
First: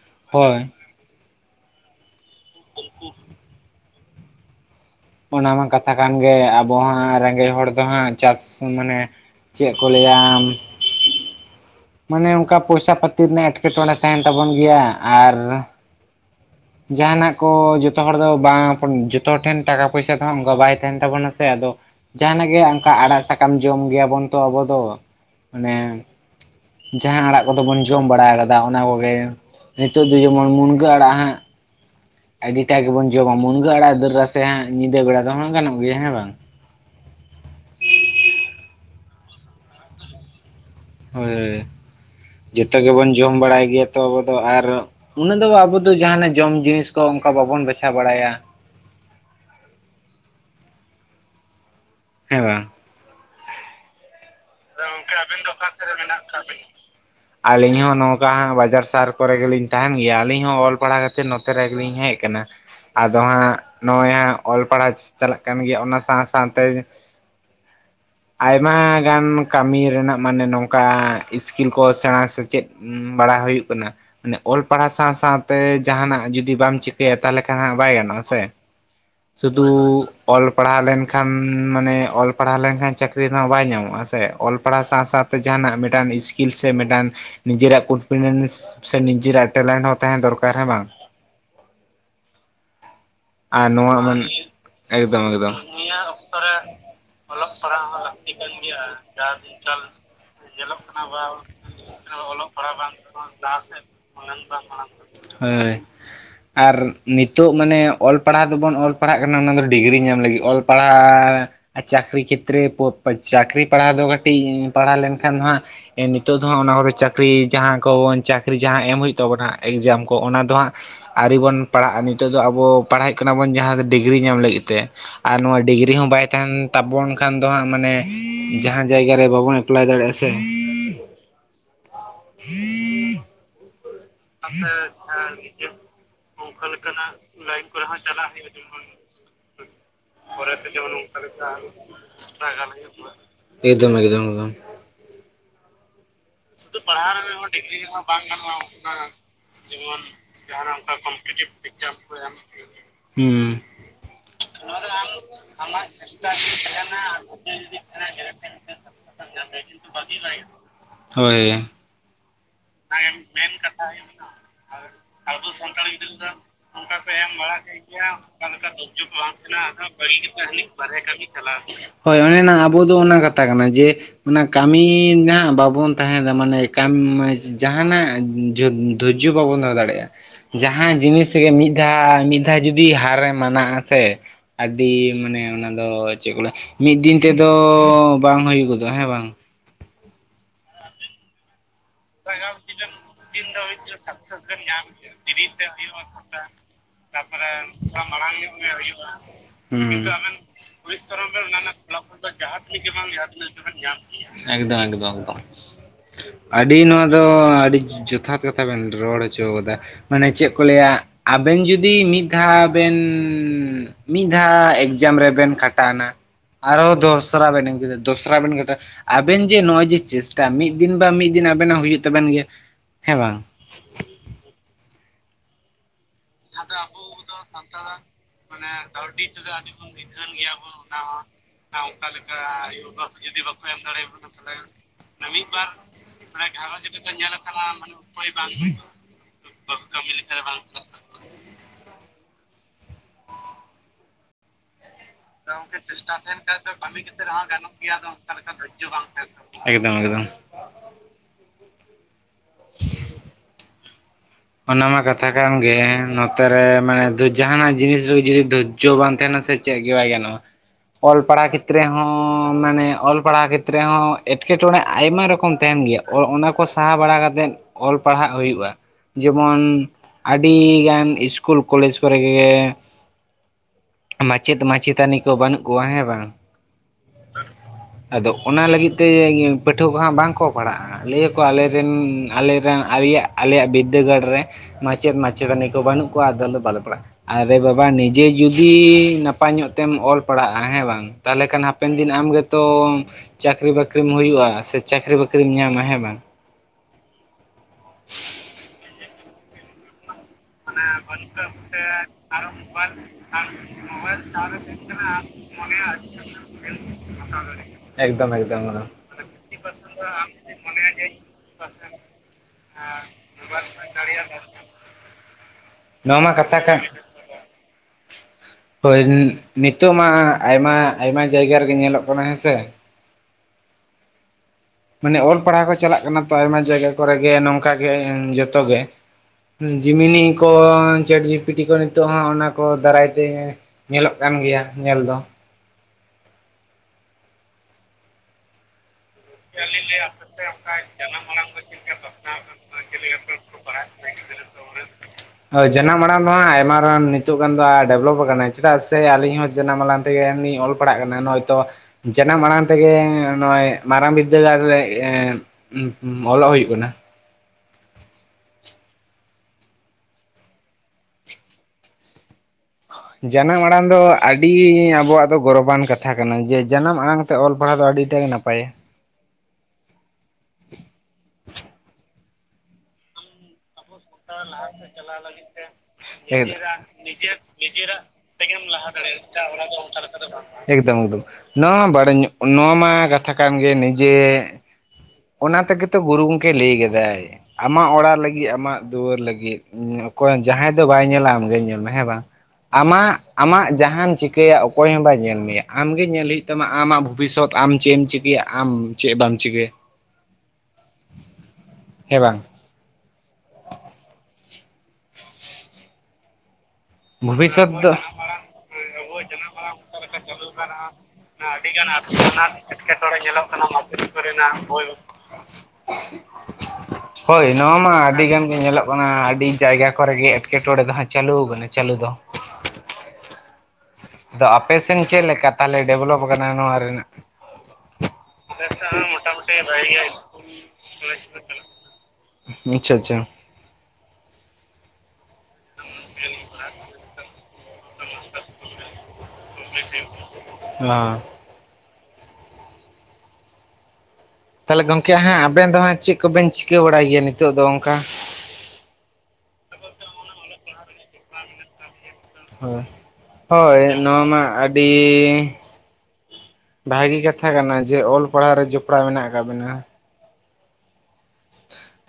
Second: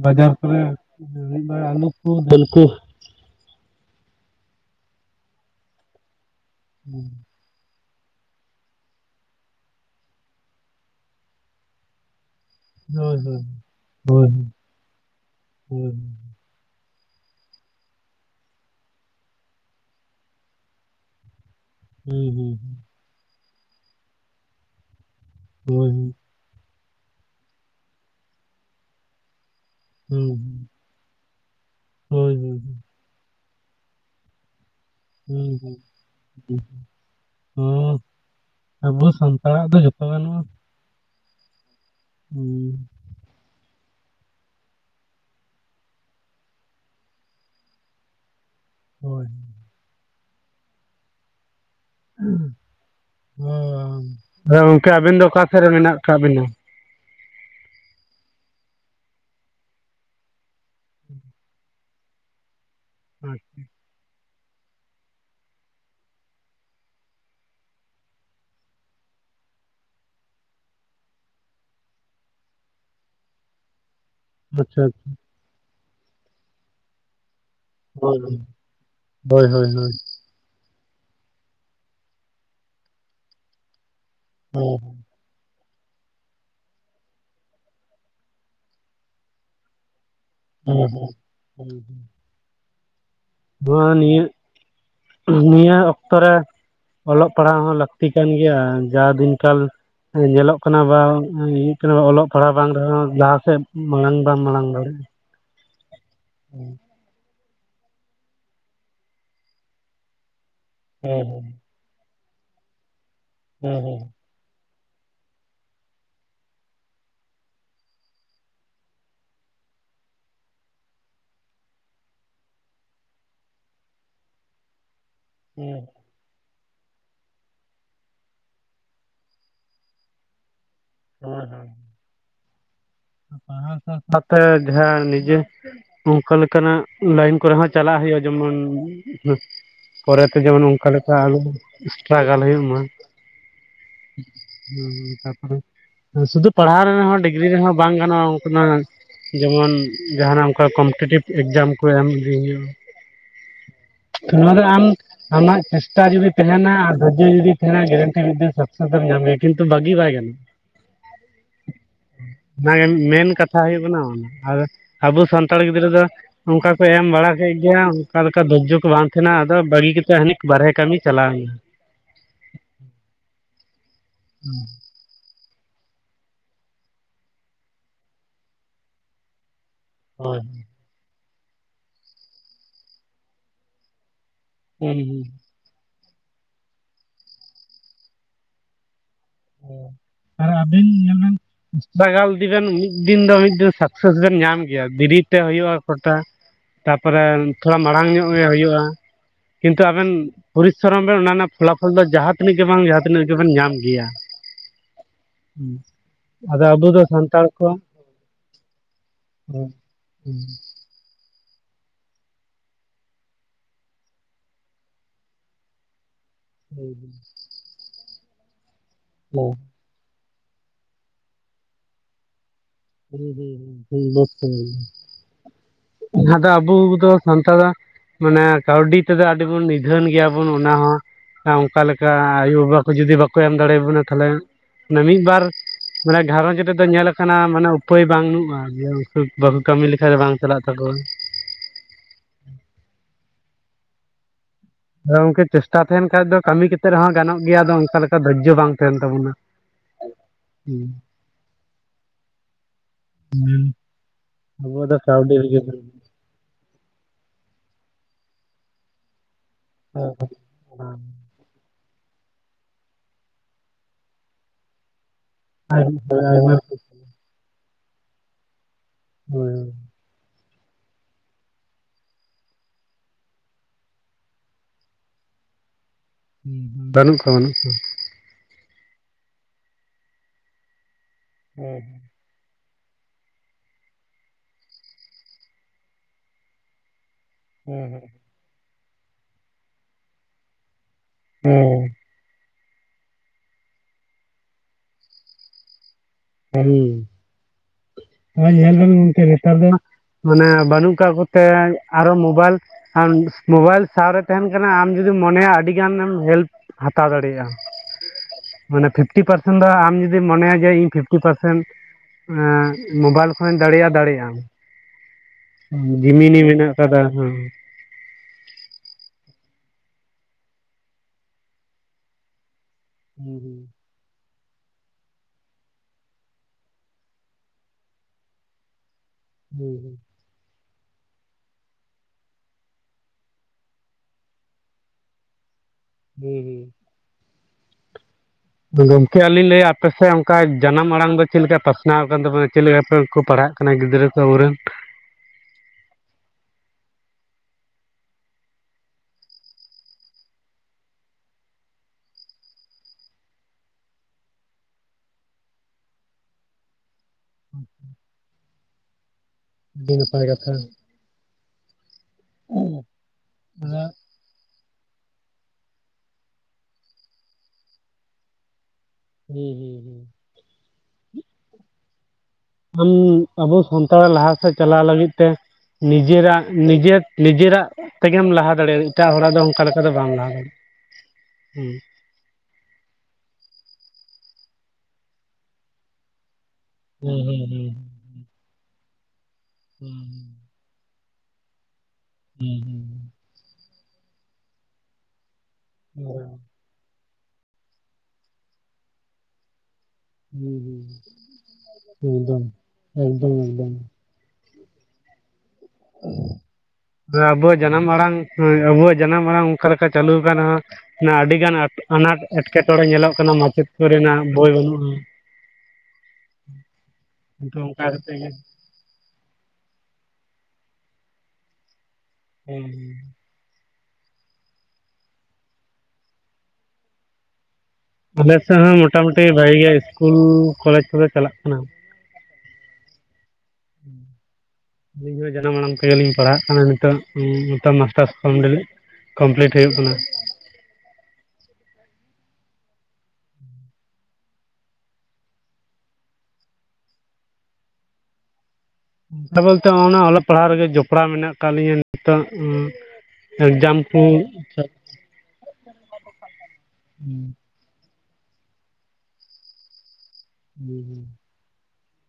ᱵᱟᱡᱟᱨ ᱠᱚᱨᱮ ᱦᱳᱭ ᱟᱹᱭᱩᱵ ᱵᱮᱞᱟ ᱟᱹᱞᱩ ᱠᱚ ᱫᱩᱞ ᱠᱩ ᱚᱱᱟ ᱢᱟ ᱠᱟᱛᱷᱟ ᱠᱟᱱ ᱜᱮ ᱟᱵᱚ ᱦᱟᱸᱜ ᱨᱮᱸᱜᱮᱡ ᱦᱚᱲ ᱫᱚ ᱦᱟᱸᱜ ᱪᱟᱥ ᱢᱟᱱᱮ ᱪᱮᱫ ᱠᱚ ᱞᱟᱹᱭᱟ ᱢᱟᱱᱮ ᱚᱱᱠᱟ ᱯᱚᱭᱥᱟ ᱦᱳᱭ ᱯᱟᱹᱛᱤ ᱦᱳᱭ ᱨᱮᱱᱟᱜ ᱮᱸᱴᱠᱮᱴᱚᱬᱮ ᱛᱟᱦᱮᱱ ᱛᱟᱵᱚᱱ ᱜᱮᱭᱟ ᱟᱨ [inaudible] ᱡᱟᱦᱟᱱᱟᱜ ᱠᱚ ᱡᱚᱛᱚ ᱦᱚᱲ ᱫᱚ ᱵᱟᱝ ᱡᱚᱛᱚ ᱦᱚᱲ ᱴᱷᱮᱱ ᱴᱟᱠᱟ ᱯᱚᱭᱥᱟ ᱫᱚ ᱦᱟᱸᱜ ᱚᱱᱠᱟ ᱵᱟᱭ ᱛᱟᱦᱮᱱ ᱛᱟᱵᱚᱱᱟ ᱥᱮ ᱟᱫᱚᱼᱼ ᱡᱟᱦᱟᱱᱟᱜ ᱜᱮ ᱚᱱᱠᱟ ᱟᱲᱟᱜ ᱥᱟᱠᱟᱢ ᱡᱚᱢ ᱜᱮᱭᱟᱵᱚᱱ ᱛᱚ ᱟᱵᱚ ᱫᱚ ᱢᱟᱱᱮ ᱡᱟᱦᱟᱸ ᱟᱲᱟᱜ ᱠᱚ ᱫᱚ ᱵᱚᱱ ᱡᱚᱢ ᱵᱟᱲᱟ ᱟᱠᱟᱫᱟ ᱚᱱᱟ ᱠᱚᱜᱮ ᱱᱤᱛᱚᱜ ᱫᱚ ᱡᱮᱢᱚᱱ [unintelligible] ᱢᱩᱱᱜᱟᱹ ᱟᱲᱟᱜ ᱦᱟᱸᱜ ᱟᱹᱰᱤᱴᱟᱜ ᱜᱮᱵᱚᱱ ᱡᱚᱢᱟ ᱢᱩᱱᱜᱟᱹ ᱟᱲᱟᱜ ᱫᱟᱹᱞ ᱨᱟᱥᱮ ᱥᱮ ᱦᱟᱸᱜ ᱧᱤᱫᱟᱹ ᱵᱮᱲᱟ ᱫᱚ ᱦᱟᱸᱜ ᱜᱟᱱᱚᱜ ᱜᱮᱭᱟ ᱦᱮᱸ ᱵᱟᱝ ᱚ ᱟᱵᱚ ᱥᱟᱱᱛᱟᱲᱟᱜ ᱫᱚ ᱡᱚᱛᱚ ᱜᱟᱱᱚᱜᱼᱟ ᱦᱳᱭ ᱦᱳᱭ ᱡᱚᱛᱚ ᱦᱩᱸ ᱜᱮᱵᱚᱱ ᱡᱚᱢ ᱵᱟᱲᱟᱭ ᱜᱮᱭᱟ ᱛᱚ ᱟᱵᱚ ᱫᱚ ᱟᱨ ᱩᱱᱟᱹᱜ ᱫᱚ ᱟᱵᱚ ᱡᱟᱦᱟᱱᱟᱜ ᱡᱚᱢ ᱡᱤᱱᱤᱥ ᱠᱚ ᱚᱱᱠᱟ ᱵᱟᱵᱚᱱ ᱵᱟᱪᱷᱟᱣ ᱵᱟᱲᱟᱭᱟ ᱦᱳᱭ ᱦᱮᱸ [unintelligible] ᱵᱟᱝ ᱚ ᱜᱚᱝᱠᱮ ᱟᱵᱤᱱ ᱫᱚ ᱚᱠᱟ ᱥᱮᱫ ᱨᱮ ᱢᱮᱱᱟᱜ ᱠᱟᱜ ᱵᱤᱱᱟ ᱟᱞᱤᱧ ᱦᱚᱸ ᱱᱚᱝᱠᱟ ᱦᱟᱸᱜ ᱵᱟᱡᱟᱨ ᱥᱟᱦᱟᱨ ᱠᱚᱨᱮ ᱜᱮᱞᱤᱧ ᱛᱟᱦᱮᱱ ᱜᱮᱭᱟ ᱟᱞᱤᱧ ᱦᱚᱸ ᱚᱞ ᱯᱟᱲᱦᱟ ᱠᱷᱟᱹᱛᱤᱨ ᱱᱚᱛᱮ ᱨᱮ ᱞᱤᱧ ᱦᱮᱡ ᱟᱠᱟᱱᱟ ᱟᱫᱚ ᱦᱟᱸᱜ ᱱᱚᱜᱼᱚᱭ ᱟᱸᱜ ᱚᱞ ᱯᱟᱲᱦᱟᱣ ᱪᱟᱞᱟᱜ ᱠᱟᱱ ᱜᱮᱭᱟ ᱚᱱᱟ ᱥᱟᱶ ᱥᱟᱶ ᱛᱮ ᱟᱭᱢᱟ ᱜᱟᱱᱼᱼ ᱠᱟᱹᱢᱤ ᱨᱮᱱᱟᱜ ᱢᱟᱱᱮ ᱱᱚᱝᱠᱟ ᱥᱠᱤᱞ ᱠᱚ ᱥᱮᱬᱟ ᱥᱮᱪᱮᱫ ᱵᱟᱲᱟ ᱦᱩᱭᱩᱜ ᱠᱟᱱᱟ ᱢᱟᱱᱮ ᱚᱞ ᱟᱪᱪᱷᱟ ᱯᱟᱲᱦᱟᱣ ᱟᱪᱪᱷᱟ ᱥᱟᱶ ᱥᱟᱶ ᱛᱮ ᱡᱟᱦᱟᱱᱟᱜ ᱡᱩᱫᱤ ᱵᱟᱢ ᱪᱮᱫ [unintelligible] ᱛᱟᱦᱚᱞᱮ ᱠᱷᱟᱱ ᱦᱟᱸᱜ ᱵᱟᱭ ᱦᱳᱭ ᱜᱟᱱᱚᱜᱼᱟ ᱥᱮ ᱦᱳᱭ ᱦᱳᱭ ᱥᱩᱫᱩ ᱦᱳᱭ [unintelligible] ᱚᱞ ᱯᱟᱲᱦᱟᱣ ᱞᱮᱱ ᱠᱷᱟᱱ ᱢᱟᱱᱮ ᱚᱞ ᱯᱟᱲᱦᱟᱣ ᱞᱮᱱ ᱠᱷᱟᱱ ᱪᱟᱹᱠᱨᱤ [unintelligible] ᱵᱟᱭ ᱧᱟᱢᱚᱜᱼᱟ ᱥᱮ ᱚᱞ ᱦᱳᱭ ᱯᱟᱲᱦᱟᱣ ᱥᱟᱶ ᱥᱟᱶ ᱛᱮ ᱡᱟᱦᱱᱟᱜ ᱢᱤᱫᱴᱟᱝ ᱤᱥᱠᱤᱞ ᱥᱮ ᱢᱤᱫᱴᱟᱱ ᱱᱤᱡᱮᱨᱟᱜ ᱠᱚᱱᱯᱷᱤᱰᱮᱱᱥ ᱥᱮ ᱱᱤᱡᱮᱨᱟᱜ ᱴᱮᱞᱮᱱᱴ ᱦᱚᱸ ᱛᱟᱦᱮᱸ ᱫᱚᱨ [unintelligible] ᱟᱨ ᱱᱚᱣᱟ ᱵᱟᱹᱱᱩᱜ [unintelligible] ᱱᱤᱭᱟᱹ ᱚᱠᱛᱚ ᱨᱮ ᱚᱞᱚᱜ ᱯᱟᱲᱦᱟᱜ ᱦᱚᱸ ᱞᱟᱹᱠᱛᱤ ᱠᱟᱱ ᱜᱮᱭᱟ ᱡᱟ ᱫᱤᱱᱠᱟᱞ ᱧᱮᱞᱚᱜ ᱠᱟᱱᱟ ᱵᱟ ᱧᱤᱛ ᱨᱮᱦᱚᱸ ᱚᱞᱚᱜ ᱯᱟᱲᱦᱟᱜ ᱵᱟᱝ ᱨᱮᱦᱚᱸ ᱞᱟᱦᱟᱥᱮᱫ ᱢᱟᱲᱟᱝ ᱵᱟᱢ ᱢᱟᱲᱟᱝ ᱫᱟᱲᱮᱭᱟᱜᱼᱟ᱾ ᱦᱳᱭ ᱟᱨ ᱱᱤᱛᱚᱜ ᱢᱟᱱᱮ ᱚᱞ ᱯᱟᱲᱦᱟᱣ ᱫᱚᱵᱚᱱ ᱚᱞ ᱯᱟᱲᱦᱟᱜ ᱠᱟᱱᱟ ᱚᱱᱟ ᱫᱚ ᱰᱤᱜᱽᱨᱤ ᱧᱟᱢ ᱞᱟᱹᱜᱤᱫ ᱚᱞ ᱦᱮᱸ ᱯᱟᱲᱦᱟᱣ ᱟᱨ ᱪᱟᱹᱠᱨᱤ ᱪᱷᱮᱛᱨᱮ ᱵᱚ ᱯᱟ ᱪᱟᱹᱠᱨᱤ ᱦᱮᱸ ᱯᱟᱲᱦᱟᱣ ᱦᱮᱸ ᱫᱚ ᱠᱟᱹᱴᱤᱡ ᱯᱟᱲᱦᱟᱣ ᱞᱮᱱᱠᱷᱟᱱ ᱫᱚ ᱦᱟᱸᱜ ᱮᱸ ᱱᱤᱛᱚᱜ ᱫᱚ ᱦᱟᱸᱜ ᱚᱱᱟ ᱚᱨᱮ ᱪᱟᱹᱠᱨᱤ ᱡᱟᱦᱟᱸ ᱠᱚᱵᱚᱱ ᱪᱟᱹᱠᱨᱤ ᱡᱟᱦᱟᱸ ᱮᱢ ᱦᱩᱭᱩᱜ ᱛᱟᱵᱚᱱᱟ᱾ ᱮᱠᱡᱟᱢ ᱠᱚ ᱚᱱᱟ ᱫᱚ ᱦᱟᱸᱜ ᱟᱹᱣᱨᱤ ᱵᱚᱱ ᱯᱟᱲᱦᱟᱜᱼᱟ ᱱᱤᱛᱚᱜ ᱫᱚ ᱟᱵᱚ ᱯᱟᱲᱦᱟᱜ ᱠᱟᱱᱟ ᱵᱚᱱ ᱡᱟᱦᱟᱸ ᱫᱚ ᱰᱤᱜᱽᱨᱤ ᱧᱟᱢ ᱞᱟᱹᱜᱤᱫ ᱛᱮ ᱟᱨ ᱱᱚᱣᱟ ᱰᱤᱜᱽᱨᱤ ᱦᱚᱸ ᱵᱟᱭ ᱛᱟᱦᱮᱱ ᱛᱟᱵᱚᱱ ᱠᱷᱟᱱ ᱫᱚ ᱦᱟᱸᱜ ᱢᱟᱱᱮ ᱡᱟᱦᱟᱸ ᱡᱟᱭᱜᱟ ᱨᱮ ᱵᱟᱵᱚᱱ ᱮᱯᱞᱟᱭ ᱫᱟᱲᱮᱭᱟᱜᱼᱟ ᱥᱮ ᱦᱳᱭ ᱦᱳᱭ [inaudible] [unintelligible] ᱛᱮ ᱡᱟᱦᱟᱸ ᱱᱤᱡᱮ ᱚᱝᱠᱟ ᱞᱮᱠᱟᱱᱟᱜ ᱞᱟᱹᱭᱤᱱ ᱠᱚᱨᱮ ᱦᱚᱸ ᱪᱟᱞᱟᱜ ᱦᱩᱭᱩᱜᱼᱟ ᱡᱮᱢᱚᱱ ᱯᱚᱨᱮᱛᱮ ᱡᱮᱢᱚᱱ ᱚᱱᱠᱟ ᱞᱮᱠᱟ ᱟᱞᱚ ᱟᱥᱴᱨᱟᱜᱟᱞ ᱦᱩᱭᱩᱜ ᱢᱟ ᱮᱠᱫᱚᱢ ᱮᱠᱫᱚᱢ ᱮᱠᱫᱚᱢ ᱦᱩᱸ ᱛᱟᱨᱯᱚᱨᱮ ᱥᱩᱫᱩ ᱯᱟᱲᱦᱟᱣ ᱨᱮᱦᱚᱸ ᱰᱤᱜᱽᱨᱤ ᱨᱮᱦᱚᱸ ᱵᱟᱝ ᱜᱟᱱᱚᱜᱼᱟ ᱚᱠᱱᱟᱜ ᱡᱮᱢᱚᱱ ᱡᱟᱦᱟᱸᱱᱟᱜ ᱚᱱᱠᱟ ᱠᱚᱢᱯᱤᱴᱤᱴᱤᱵᱽ ᱮᱠᱡᱟᱢ ᱠᱚ ᱮᱢ ᱤᱫᱤ ᱦᱩᱭᱩᱜᱼᱟ᱾ ᱦᱩᱸ ᱛᱚ ᱱᱚᱣᱟ ᱫᱚ ᱟᱢ ᱟᱢᱟᱜ ᱪᱮᱥᱴᱟ ᱡᱩᱫᱤ ᱛᱟᱦᱮᱱᱟ ᱟᱨ ᱫᱷᱤᱡᱽᱡᱳ ᱡᱩᱫᱤ ᱛᱮᱦᱮᱱᱟ ᱜᱮᱨᱮᱱᱴᱤ ᱢᱤᱫ ᱫᱤᱱ ᱥᱟᱠᱥᱮᱥ ᱮᱢ ᱧᱟᱢᱮ ᱠᱤᱱᱛᱩ ᱵᱟᱹᱜᱤ ᱵᱟᱭ ᱜᱟᱱᱚᱜ-ᱟ᱾ ᱦᱳᱭ ᱚᱱᱟ ᱜᱮ ᱢᱮᱱ ᱠᱟᱛᱷᱟ ᱦᱩᱭᱩᱜ ᱠᱟᱱᱟ᱾ ᱟᱨ ᱟᱵᱚ ᱥᱟᱱᱛᱟᱲ ᱜᱤᱫᱽᱨᱟᱹ ᱫᱚ ᱚᱝᱠᱟ ᱠᱚ ᱮᱢ ᱵᱟᱲᱟ ᱠᱮᱜ ᱜᱮ ᱦᱟᱸᱜ ᱚᱱᱠᱟ ᱞᱮᱠᱟ ᱫᱷᱳᱡᱽᱡᱳ ᱠᱚ ᱵᱟᱝ ᱛᱟᱦᱮᱱᱟ ᱟᱫᱚ ᱵᱟᱹᱜᱤ ᱠᱮᱛᱮᱜ ᱦᱟᱹᱱᱤᱠ ᱵᱟᱦᱨᱮ ᱠᱟᱹᱢᱤ ᱠᱟᱹᱢᱤ ᱪᱟᱞᱟᱣ ᱮᱱᱟ ᱥᱟᱞᱟᱜ ᱦᱳᱭ ᱚᱱᱮ ᱱᱟ ᱟᱵᱚ ᱫᱚ ᱚᱱᱟ ᱠᱟᱛᱷᱟ ᱠᱟᱱᱟ ᱡᱮ ᱚᱱᱟ ᱠᱟᱹᱢᱤ [unintelligible] ᱱᱟᱦᱟᱜ ᱵᱟᱵᱚᱱ ᱛᱟᱦᱮᱸ ᱫᱟ ᱢᱟᱱᱮ ᱠᱟᱢ ᱢᱟᱡᱽ ᱡᱟᱦᱟᱸᱱᱟᱜ ᱡᱚ ᱫᱷᱳᱡᱽᱡᱳ ᱵᱟᱵᱚᱱ ᱫᱚᱦᱚ ᱫᱟᱲᱮᱜᱼᱟ᱾ ᱦᱳᱭ ᱡᱟᱦᱟᱸ ᱡᱤᱱᱤᱥ ᱜᱮ ᱢᱤᱫ ᱫᱷᱟᱣ ᱢᱤᱫ ᱫᱷᱟᱣ ᱡᱩᱫᱤ ᱦᱟᱨᱮᱢ ᱢᱟᱱᱟᱜᱼᱟ ᱥᱮ ᱟᱹᱰᱤ ᱦᱩᱸ ᱦᱩᱸ ᱢᱟᱱᱮ ᱚᱱᱟ ᱫᱚ ᱪᱮᱜ ᱠᱚ ᱢᱮᱱᱟ ᱢᱤᱫ ᱫᱤᱱ ᱛᱮ ᱫᱚ ᱵᱟᱝ ᱦᱩᱭ ᱜᱚᱫᱚᱜ-ᱟ ᱦᱮᱸ ᱵᱟᱝ ᱚᱸ ᱟᱨ ᱟᱹᱵᱤᱱ ᱧᱮᱞ ᱵᱮᱱ ᱞᱟᱜᱟᱣ ᱡᱩᱫᱤ ᱵᱮᱱ ᱢᱤᱫ ᱫᱤᱱ ᱫᱚ ᱢᱤᱫ ᱫᱤᱱ ᱥᱟᱠᱥᱮᱥ ᱵᱮᱱ ᱧᱟᱢ ᱜᱮᱭᱟ ᱫᱤᱨᱤ ᱛᱮ ᱦᱩᱭᱩᱜᱼᱟᱺ ᱠᱚᱴᱟ ᱛᱟᱯᱚᱨᱮ ᱛᱷᱚᱲᱟ ᱢᱟᱲᱟᱝ ᱧᱚᱜ ᱮᱸ ᱦᱩᱭᱩᱜ-ᱟ᱾ ᱠᱤᱱᱛᱩ ᱦᱩᱸ ᱟᱵᱮᱱ ᱯᱚᱨᱤᱥᱨᱚᱢ ᱵᱮᱱ ᱚᱱᱟ ᱨᱮᱱᱟᱜ ᱯᱷᱞᱟᱯ [unintelligible] ᱫᱚ ᱡᱟᱦᱟᱸ ᱛᱤᱱᱟᱹᱜ ᱜᱮ ᱵᱟᱝ ᱡᱟᱦᱟᱸ ᱛᱤᱱᱟᱹᱜ ᱜᱮ ᱵᱮᱱ ᱧᱟᱢ ᱜᱮᱭᱟ ᱮᱠᱫᱚᱢ ᱮᱠᱫᱚᱢ ᱫᱚᱢ [inaudible] ᱟᱫᱚ ᱟᱹᱰᱤ ᱟᱵᱚ ᱱᱚᱣᱟ ᱫᱚ ᱥᱟᱱᱛᱟᱲ ᱠᱚ ᱟᱹᱰᱤ ᱡᱚᱛᱷᱟᱛ ᱠᱟᱛᱷᱟ ᱵᱮᱱ ᱨᱚᱲ ᱦᱚᱪᱚᱣ ᱦᱩᱸ ᱠᱟᱫᱟ ᱢᱟᱱᱮ ᱦᱩᱸ ᱪᱮᱜ ᱠᱚ ᱞᱟᱹᱭᱟ ᱟᱵᱮᱱ ᱡᱩᱫᱤ ᱢᱤᱫ ᱜᱷᱟᱣ ᱵᱮᱱ [unintelligible] ᱢᱤᱫ ᱫᱷᱟᱣ ᱮᱠᱡᱟᱢ ᱨᱮ ᱵᱮᱱ ᱠᱷᱟᱴᱟᱱᱟ ᱟᱨᱚ ᱫᱚᱥᱨᱟ ᱵᱮᱱ ᱮᱢ ᱠᱮᱫᱟ ᱫᱚᱥᱨᱟ ᱵᱮᱱ ᱠᱷᱟᱴᱟᱜᱼᱟ᱾ ᱟᱵᱮᱱ ᱦᱩᱸ ᱡᱮ ᱱᱚᱜ-ᱚᱭ ᱡᱮ ᱪᱮᱥᱴᱟ ᱢᱤᱫ ᱫᱤᱱ ᱵᱟ ᱢᱤᱫ ᱫᱤᱱ ᱟᱵᱮᱱᱟᱜ ᱦᱩᱭᱩᱜ ᱛᱟᱵᱮᱱ ᱜᱮᱭᱟ ᱦᱮᱸ ᱦᱩᱸ ᱵᱟᱝ ᱦᱩᱸ [unintelligible] ᱟᱫᱚ ᱟᱵᱚ ᱠᱚ ᱫᱚ ᱥᱟᱱᱛᱟᱲᱟᱜ ᱢᱟᱱᱮ ᱠᱟᱹᱣᱰᱤ ᱛᱮ ᱫᱚ ᱟᱹᱰᱤ ᱵᱚᱱ ᱱᱤᱫᱷᱟᱹᱱ ᱜᱮᱭᱟ ᱵᱚᱱ ᱚᱱᱟ ᱦᱚᱸ ᱟ ᱚᱝᱠᱟ ᱞᱮᱠᱟ ᱟᱭᱚ ᱵᱟᱵᱟ ᱠᱚ ᱡᱩᱫᱤ ᱵᱟᱠᱚ ᱮᱢ ᱫᱟᱲᱮ ᱟᱵᱚᱱᱟ ᱛᱟᱞᱦᱮ ᱢᱟᱱᱮ ᱢᱤᱫ ᱵᱟᱨ ᱢᱟᱱᱮ ᱜᱷᱟᱨᱚᱸᱡᱽ ᱨᱮᱫᱚ ᱧᱮᱞ ᱟᱠᱟᱱᱟ ᱢᱟᱱᱮ ᱩᱯᱟᱹᱭ ᱵᱟᱹᱱᱩᱜ-ᱟ ᱡᱮ ᱩᱱᱠᱩ ᱫᱚ ᱟᱫᱚ ᱠᱟᱹᱢᱤ ᱞᱮᱠᱷᱟᱡ ᱫᱚ ᱵᱟᱝ ᱪᱟᱞᱟᱜ ᱛᱟᱠᱚᱣᱟ ᱾ ᱟᱫᱚ ᱜᱚᱝᱠᱮ ᱪᱮᱥᱴᱟ ᱛᱟᱦᱮᱱ ᱠᱷᱟᱡ ᱫᱚ ᱠᱟᱹᱢᱤ ᱠᱟᱛᱮᱜ ᱨᱮ ᱦᱚᱸ ᱜᱟᱱᱚᱜ ᱜᱮᱭᱟ ᱟᱫᱚ ᱚᱝᱠᱟ ᱞᱮᱠᱟ ᱫᱷᱳᱡᱽᱡᱚ ᱵᱟᱝ ᱛᱟᱦᱮᱱ ᱛᱟᱵᱚᱱᱟ ᱾ ᱮᱠᱫᱚᱢ ᱮᱠᱫᱚᱢ ᱾ ᱦᱩᱸ ᱾ ᱚᱱᱟ ᱢᱟ ᱠᱟᱛᱷᱟ ᱠᱟᱱ ᱜᱮ ᱱᱚ ᱛᱮ ᱨᱮ ᱢᱟᱱᱮ ᱫᱷᱳᱡ ᱡᱟᱦᱟᱸ ᱱᱟᱜ ᱡᱤᱱᱤᱥ ᱨᱮ ᱡᱩᱫᱤ ᱫᱷᱳᱡᱡᱳ ᱵᱟᱝ ᱛᱮᱦᱮᱱᱟ ᱥᱮ ᱪᱮᱜ ᱜᱮ ᱵᱟᱭ ᱜᱟᱱᱚᱜ-ᱟ ᱚᱞ ᱯᱟᱲᱦᱟ ᱜᱮ ᱛᱨᱮ ᱦᱚᱸ ᱢᱟᱱᱮ ᱚᱞ ᱯᱟᱲᱦᱟ ᱠᱷᱮᱛᱨᱮ ᱦᱚᱸ ᱮᱴᱠᱮᱴᱚᱬᱮ ᱟᱭᱢᱟ ᱨᱚᱠᱚᱢ ᱛᱮᱦᱮᱱ ᱜᱮᱭᱟ ᱚᱱᱟ ᱠᱚ ᱥᱟᱦᱟ ᱵᱟᱲᱟ ᱠᱟᱛᱮᱫ ᱚᱞ ᱯᱟᱲᱦᱟᱜ ᱦᱩᱭᱩᱜ-ᱟ, ᱡᱮᱢᱚᱱ ᱟᱹᱰᱤ ᱜᱟᱱ ᱤᱥᱠᱩᱞ ᱠᱚᱞᱮᱡᱽ ᱠᱚᱨᱮ ᱜᱮ ᱢᱟᱪᱮᱫ ᱢᱟᱪᱮᱛᱟᱹᱱᱤ ᱠᱚ ᱵᱟᱹᱱᱩᱜ ᱠᱚᱣᱟ ᱦᱮᱸ ᱵᱟᱝ, ᱵᱟᱹᱱᱩᱜ ᱠᱚᱣᱟ ᱵᱟᱹᱱᱩᱜ ᱠᱚᱣᱟ ᱟᱫᱚ ᱚᱱᱟ ᱞᱟᱹᱜᱤᱫ ᱛᱮ ᱤᱭᱟᱹ ᱯᱟᱹᱴᱷᱣᱟᱹ ᱠᱚ ᱦᱟᱸᱜ ᱵᱟᱝ ᱠᱚ ᱯᱟᱲᱦᱟᱜ-ᱟ ᱞᱟᱹᱭᱟ ᱠᱚ ᱟᱞᱮ ᱦᱮᱸ ᱨᱮᱱ ᱟᱞᱮ ᱨᱮᱱ ᱟᱨᱮᱭᱟᱜ ᱟᱞᱮᱭᱟᱜ ᱵᱤᱨᱫᱽᱫᱟᱹᱜᱟᱲ ᱨᱮ ᱢᱟᱪᱮᱫ ᱢᱟᱪᱮᱛᱟᱹᱱᱤ ᱠᱚ ᱵᱟᱹᱱᱩᱜ ᱠᱚᱣᱟ ᱟᱫᱚ ᱟᱞᱮ ᱫᱚ ᱵᱟᱞᱮ ᱯᱟᱲᱷᱟᱜ-ᱟ ᱾ ᱟᱨᱮ ᱵᱟᱵᱟ ᱦᱮᱸ ᱱᱤᱡᱮ ᱡᱩᱫᱤ ᱱᱟᱯᱟᱭ ᱧᱚᱜ ᱛᱮᱢ ᱚᱞ ᱯᱟᱲᱟᱜ-ᱟ ᱦᱮᱸ ᱵᱟᱝ ᱛᱟᱞᱦᱮ ᱠᱷᱟᱱ ᱦᱟ ᱦᱮᱸ ᱟᱢ ᱜᱮᱛᱚᱢ ᱪᱟᱹᱠᱨᱤ ᱵᱟᱹᱠᱨᱤᱢ ᱦᱩᱭᱩᱜ-ᱟ ᱥᱮ ᱪᱟᱹᱠᱨᱤ ᱵᱟᱹᱠᱨᱤᱢ ᱧᱟᱢᱟ ᱦᱮᱸ ᱵᱟᱝ ᱾ ᱠᱟᱹᱢᱤ, ᱦᱳᱭ ᱧᱮᱞ ᱵᱮᱱ ᱜᱚᱝᱠᱮ ᱱᱮᱛᱟᱨ ᱫᱚ ᱢᱟᱱᱮ ᱵᱟᱹᱱᱩᱜ ᱠᱟᱜ ᱠᱚᱛᱮ ᱟᱨᱚ ᱢᱳᱵᱟᱭᱤᱞ [unintelligible] ᱫᱚ ᱢᱳᱵᱟᱭᱤᱞ ᱥᱟᱣ ᱨᱮ ᱛᱮᱦᱮᱱ ᱠᱟᱱᱟ ᱟᱢ ᱡᱩᱫᱤᱢ ᱢᱚᱱᱮᱭᱟ ᱟᱹᱰᱤ ᱜᱟᱱᱮᱢ ᱦᱮᱞᱯ ᱦᱟᱛᱟᱣ ᱫᱟᱲᱮᱼᱟ ᱮᱠᱫᱚᱢ ᱮᱠᱫᱚᱢ ᱢᱟᱱᱮ ᱮᱠᱫᱚᱢ ᱯᱷᱤᱯᱴᱤ ᱯᱟᱨ ᱠᱷᱟᱱ ᱫᱚ ᱟᱢ ᱡᱩᱫᱤᱢ ᱢᱚᱱᱮᱭᱟ ᱡᱮ ᱤᱧ ᱯᱷᱤᱯ ᱴᱤ ᱯᱟᱨᱥᱮᱱ ᱮᱸᱜ ᱢᱳᱵᱟᱭᱤᱞ ᱠᱷᱚᱧ ᱫᱟᱲᱮᱭᱟᱜ-ᱟ ᱫᱟᱲᱮᱭᱟᱜ-ᱟᱢ ᱾ ᱱᱚᱣᱟ ᱢᱟ ᱡᱤᱢᱤᱱᱤ ᱠᱟᱛᱷᱟ ᱢᱮᱱᱟᱜ ᱠᱟᱱ ᱟᱠᱟᱫᱟ ᱦᱮᱸ᱾ ᱦᱳᱭ ᱦᱳᱭ ᱱᱤᱛᱚᱜ ᱢᱟ ᱟᱭᱢᱟ ᱟᱭᱢᱟ ᱡᱟᱭᱜᱟ ᱨᱮᱜᱮ ᱧᱮᱞᱚᱜ ᱠᱟᱱᱟ ᱦᱮᱸ ᱥᱮ, [inaudible] ᱢᱟᱱᱮ ᱚᱞ ᱯᱟᱲᱦᱟᱣ ᱠᱚ ᱪᱟᱞᱟᱜ ᱠᱟᱱᱟ ᱛᱚ ᱟᱭᱢᱟ ᱡᱟᱭᱜᱟ ᱠᱚᱨᱮ ᱜᱮ ᱱᱚᱝᱠᱟ ᱜᱮ ᱡᱚᱛᱚ ᱜᱮ, ᱡᱤᱢᱤᱱᱤ ᱠᱚ ᱪᱮᱴᱡᱤᱯᱤᱴᱤ ᱠᱚ ᱱᱤᱛᱚᱜ ᱦᱚᱸ ᱚᱱᱟ ᱠᱚ ᱫᱟᱨᱟᱭ ᱛᱮ ᱧᱮᱞᱚᱜ ᱠᱟᱱ ᱜᱮᱭᱟ ᱧᱮᱞ ᱫᱚ ᱾ [inaudible] ᱛᱚ ᱜᱚᱢᱠᱮ ᱟᱹᱞᱤᱧ ᱞᱟᱹᱭᱟ ᱟᱯᱮ ᱥᱮᱫ ᱚᱱᱠᱟ ᱡᱟᱱᱟᱢ ᱟᱲᱟᱝ ᱫᱚ ᱪᱮᱫ ᱞᱮᱠᱟ ᱯᱟᱥᱱᱟᱣ ᱟᱠᱟᱱ ᱛᱟᱵᱚᱱᱟ, ᱪᱮᱫ ᱞᱮᱠᱟ ᱯᱮ ᱠᱚ ᱯᱟᱲᱦᱟᱜ ᱠᱟᱱᱟ ᱜᱤᱫᱽᱨᱟᱹ ᱠᱚ ᱟᱵᱚᱨᱮᱱ? ᱦᱚᱭ ᱡᱟᱱᱟᱢ ᱟᱲᱟᱝ ᱫᱚ ᱦᱟᱸᱜ ᱟᱭᱢᱟ ᱜᱟᱱ ᱱᱤᱛᱚᱜ ᱜᱟᱱ ᱫᱚ ᱰᱮᱵᱷᱞᱚᱯ ᱟᱠᱟᱱᱟ ᱪᱮᱫᱟᱜ ᱥᱮ ᱟᱹᱞᱤᱧ ᱦᱚᱸ ᱡᱟᱱᱟᱢ ᱟᱲᱟᱝ ᱛᱮᱜᱮ ᱞᱤᱧ ᱚᱞ ᱯᱟᱲᱦᱟᱜ ᱠᱟᱱᱟ ᱱᱚᱜᱚᱭᱛᱚ ᱡᱟᱱᱟᱢ ᱟᱲᱟᱝ ᱛᱮᱜᱮ ᱱᱚᱜᱼᱚᱭ ᱢᱟᱨᱟᱝ ᱵᱤᱨᱫᱟᱹᱜᱟᱲ ᱨᱮ ᱮᱸ ᱚᱞᱚᱜ ᱦᱩᱭᱩᱜ ᱠᱟᱱᱟ᱾ [inaudible] ᱟᱹᱰᱤ ᱱᱟᱯᱟᱭ ᱠᱟᱛᱷᱟ ᱾ [inaudible] ᱡᱟᱱᱟᱢ ᱦᱩᱸ ᱟᱲᱟᱝ ᱫᱚ ᱟᱹᱰᱤ ᱟᱵᱚᱣᱟᱜ ᱫᱚ ᱜᱚᱨᱚᱵᱟᱱ ᱠᱟᱛᱷᱟ ᱠᱟᱱᱟ, ᱡᱮ ᱡᱟᱱᱟᱢ ᱟᱲᱟᱝ ᱛᱮ ᱚᱞ ᱯᱟᱲᱦᱟᱣ ᱫᱚ ᱟᱹᱰᱤᱴᱟᱜ ᱜᱮ ᱱᱟᱯᱟᱭᱟ ᱾ ᱦᱩᱸ ᱦᱩᱸ ᱦᱩᱸ ᱾ ᱟᱢ ᱟᱵᱚ ᱥᱟᱱᱛᱟᱲ ᱞᱟᱦᱟ ᱥᱮᱫ ᱪᱟᱞᱟᱣ ᱞᱟᱹᱜᱤᱫ ᱛᱮ ᱱᱤᱡᱮᱨᱟᱜ ᱱᱤᱡᱮᱨ ᱱᱤᱡᱮᱨᱟᱜ ᱱᱤᱡᱮᱨᱟ ᱛᱮᱜᱮᱢ ᱞᱟᱦᱟ ᱮᱴᱟᱜ ᱦᱚᱲᱟᱜ ᱫᱚ ᱫᱟᱲᱮᱭᱟᱜᱼᱟ, ᱚᱱᱠᱟ ᱞᱮᱠᱟ ᱫᱚ ᱵᱟᱢ ᱞᱟᱦᱟ ᱫᱟᱲᱮᱭᱟᱜᱼᱟ [unintelligible] ᱮᱠᱫᱚᱢ ᱮᱠᱫᱚᱢ ᱦᱩᱸ ᱱᱚᱣᱟ ᱵᱟᱲᱮ ᱧᱚᱜ ᱱᱚᱣᱟ ᱢᱟ ᱠᱟᱛᱷᱟ ᱠᱟᱱ ᱜᱮ, ᱱᱤᱡᱮ ᱚᱱᱟ ᱛᱮᱜᱮ ᱛᱚ ᱜᱩᱨᱩ ᱜᱚᱢᱠᱮ ᱞᱟᱹᱭ ᱠᱟᱫᱟ ᱦᱩᱸ ᱫᱟᱭ ᱦᱩᱸ ᱟᱢᱟᱜ ᱚᱲᱟᱜ ᱞᱟᱹᱜᱤᱫ ᱟᱢᱟᱜ ᱫᱩᱣᱟᱹᱨ ᱞᱟᱹᱜᱤᱫ, ᱚᱠᱚᱭ ᱡᱟᱦᱟᱸᱭ ᱫᱚ ᱵᱟᱭ ᱧᱮᱞᱟ ᱟᱢᱜ ᱧᱮᱞ ᱢᱮ᱾ ᱦᱮᱸ ᱵᱟᱝ ᱦᱩᱸ ᱦᱩᱸ ᱟᱢᱟᱜ ᱟᱢᱟᱜ ᱡᱟᱦᱟᱸᱢ ᱪᱤᱠᱟᱹᱭᱟ ᱚᱠᱚᱭ ᱦᱚᱸ ᱵᱟᱭ ᱧᱮᱞ ᱢᱮᱭᱟ᱾ ᱟᱢᱜᱮ ᱧᱮᱞ ᱦᱩᱭᱩᱜ ᱛᱟᱢᱟ ᱟᱢᱟᱜ ᱵᱷᱚᱵᱤᱥᱚᱛ, ᱟᱢ ᱪᱮᱫ ᱮᱢ ᱪᱤᱠᱟᱹᱭᱟ ᱟᱢ ᱪᱮᱫ ᱵᱟᱢ ᱪᱤᱠᱟᱹᱭᱟ᱾ ᱦᱩᱸ ᱦᱩᱸ ᱦᱮᱸ ᱵᱟᱝ ᱮᱫᱚᱢ, ᱮᱠᱫᱚᱢ ᱮᱠᱫᱚᱢ, [inaudible] [inaudible] ᱟᱵᱩᱣᱟᱜ ᱵᱷᱚᱵᱤᱥᱥᱚᱛ ᱡᱟᱱᱟᱢ ᱫᱚ ᱟᱲᱟᱝ, ᱟᱵᱩᱣᱟᱜ ᱡᱟᱱᱟᱢ ᱟᱲᱟᱝ ᱚᱱᱠᱟᱮᱠᱟ ᱪᱟᱞᱩ ᱟᱠᱟᱱ ᱨᱮᱦ᱾ ᱟᱹᱰᱤᱜᱟᱱ ᱟᱱᱟᱴ ᱮᱸᱴᱠᱮᱴᱚᱬᱮ ᱧᱮᱞᱚᱜ ᱠᱟᱱᱟ᱾ᱢᱟᱪᱮᱫ ᱠᱚᱱᱟᱜ ᱵᱳᱭ ᱵᱟᱹᱱᱩᱜᱼᱟ᱾ ᱦᱳᱭ ᱠᱤᱱᱛᱩ ᱱᱚᱣᱟ ᱚᱱᱠᱟ ᱢᱟ ᱠᱟᱛᱮ ᱟᱹᱰᱤ ᱜᱟᱱ ᱜᱮ ᱧᱮᱞᱚᱜ ᱠᱟᱱᱟ᱾ ᱚᱱᱟ ᱟᱹᱰᱤ ᱡᱟᱭᱜᱟ ᱠᱚᱨᱮ ᱜᱮ ᱮᱴᱠᱮᱴᱚᱬᱮ ᱫᱚ ᱦᱟᱸᱜ ᱪᱟᱹᱞᱩ ᱟᱠᱟᱱᱟ ᱪᱟᱹᱞᱩ ᱫᱚ᱾ ᱦᱩᱸ ᱦᱩᱸ, ᱟᱫᱚ ᱟᱯᱮᱥᱱ ᱪᱮᱫ ᱞᱮᱠᱟ ᱛᱟᱦᱚᱞᱮ ᱰᱮᱵᱷᱞᱚᱯ ᱟᱠᱟᱱᱟ ᱱᱚᱣᱟ ᱨᱮᱱᱟᱜ? ᱟᱞᱮ ᱥᱮᱫ ᱦᱚᱸ ᱢᱚᱴᱟᱢᱩᱴᱤ ᱵᱷᱟᱹᱜᱤ ᱜᱮ ᱤᱥᱠᱩᱞ ᱠᱚᱞᱮᱡᱽ ᱠᱚᱫᱚ ᱪᱟᱞᱟᱜ ᱠᱟᱱᱟ᱾ ᱟᱪᱪᱷᱟ, ᱟᱪᱪᱷᱟ ᱟᱹᱞᱤᱧ ᱦᱚᱸ ᱡᱟᱱᱟᱢ ᱟᱲᱟᱝ ᱛᱮᱜᱮᱞᱤᱧ ᱯᱟᱲᱦᱟᱜ ᱠᱟᱱᱟ ᱱᱤᱛᱳ ᱱᱚᱛ, ᱢᱟᱥᱴᱟᱨ [unintelligible] ᱠᱚᱢᱯᱞᱤᱴ ᱦᱩᱭᱩᱜ ᱠᱟᱱᱟ᱾ ᱚᱻ [inaudible] ᱛᱟᱦᱚᱞᱮ ᱜᱚᱝᱠᱮ ᱦᱟᱸᱜ ᱟᱵᱮᱱ ᱫᱚ ᱦᱟᱸᱜ ᱪᱮᱫ ᱠᱚᱵᱮᱱ ᱪᱤᱠᱟᱹ ᱵᱟᱲᱟᱭ ᱜᱮᱭᱟ ᱱᱤᱛᱚᱜ ᱫᱚ ᱚᱝᱠᱟ? ᱠᱟ ᱵᱚᱞᱛᱮ ᱱᱚᱜ ᱚᱱᱟ ᱚᱞᱚᱜ ᱯᱟᱲᱦᱟᱜ ᱨᱮᱜᱮ ᱡᱚᱯᱲᱟᱣ ᱢᱮᱱᱟᱜ ᱟᱠᱟᱫ ᱞᱤᱧᱟᱹ᱾ ᱱᱤᱛᱟᱜ ᱦᱳᱭ ᱮᱠᱡᱟᱢ ᱠᱚ, ᱠ ᱵᱷᱟᱜᱤ ᱠᱟᱛᱷᱟ ᱠᱟᱱᱟ ᱡᱮ ᱚᱞ, ᱯᱟᱲᱦᱟᱜ ᱨᱮ ᱡᱚᱯᱲᱟᱣ ᱢᱮᱱᱟᱜ ᱟᱠᱟᱫ ᱵᱚᱱᱟ᱾ ᱦᱩᱸ ᱦᱩᱸ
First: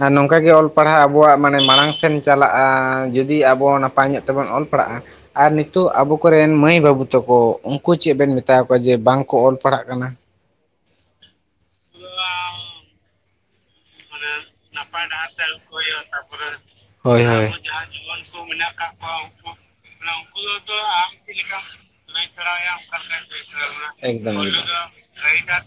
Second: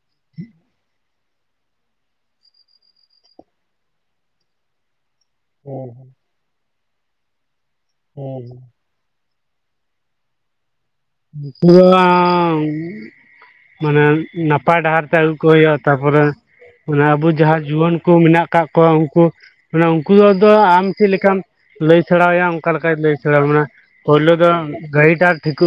ᱟᱨ ᱱᱚᱝᱠᱟᱟᱜ ᱜᱮ ᱚᱞ ᱯᱟᱲᱦᱟᱣ ᱟᱵᱚᱣᱟᱜ ᱢᱟᱱᱮ ᱢᱟᱲᱟᱝ ᱥᱮᱱ ᱪᱟᱞᱟᱜᱼᱟ ᱡᱩᱫᱤ ᱟᱵᱚ ᱱᱟᱯᱟᱭ ᱧᱚᱜ ᱛᱮᱵᱚᱱ ᱚᱞ ᱯᱟᱲᱟᱜᱼᱟ᱾ ᱟᱨ ᱱᱤᱛᱚᱜ ᱟᱵᱚ ᱠᱚᱨᱮᱱ ᱢᱟᱹᱭ ᱵᱟᱹᱵᱩ ᱛᱟᱠᱚ, ᱩᱱᱠᱩ ᱪᱮᱫ ᱵᱱ ᱢᱮᱛᱟᱟᱣ ᱠᱚᱣᱟ ᱡᱮ ᱵᱟᱝ ᱠᱚ ᱚᱞ ᱯᱟᱲᱦᱟᱜ ᱠᱟᱱᱟ᱾ [unintelligible] ᱢᱟᱱᱮ ᱱᱟᱯᱟᱭ ᱰᱟᱦᱟᱨ ᱛᱮ ᱟᱹᱜᱩ ᱠᱚ ᱦᱩᱭᱩᱜᱼᱟ᱾ᱛᱟᱯᱚᱨᱮ ᱢᱟᱱᱮ ᱦᱳᱭ ᱟᱵᱚ ᱦᱳᱭ ᱡᱟᱦᱟᱸ ᱡᱩᱣᱟᱹᱱ ᱠᱚ ᱢᱮᱱᱟᱜ ᱟᱠᱟᱫ ᱠᱚᱣᱟ᱾ ᱠᱚᱣᱟ ᱩᱱᱠᱩ ᱢᱟᱱᱮ ᱩᱱᱠᱩ ᱫᱚ ᱟᱢ ᱪᱮᱫ ᱞᱮᱠᱟᱢ ᱞᱟᱹᱭ ᱥᱮᱬᱟᱭᱟ ᱚᱱᱠᱟ ᱞᱮᱠᱟᱭ ᱞᱟᱹᱭ ᱥᱮᱬᱟ ᱢᱟᱱᱮ᱾ ᱯᱳᱭᱞᱳ ᱮᱠᱫᱚᱢ ᱮᱠᱫᱚᱢ ᱫᱚ ᱜᱟᱹᱲᱤᱴᱟᱨ ᱴᱷᱤᱠ᱾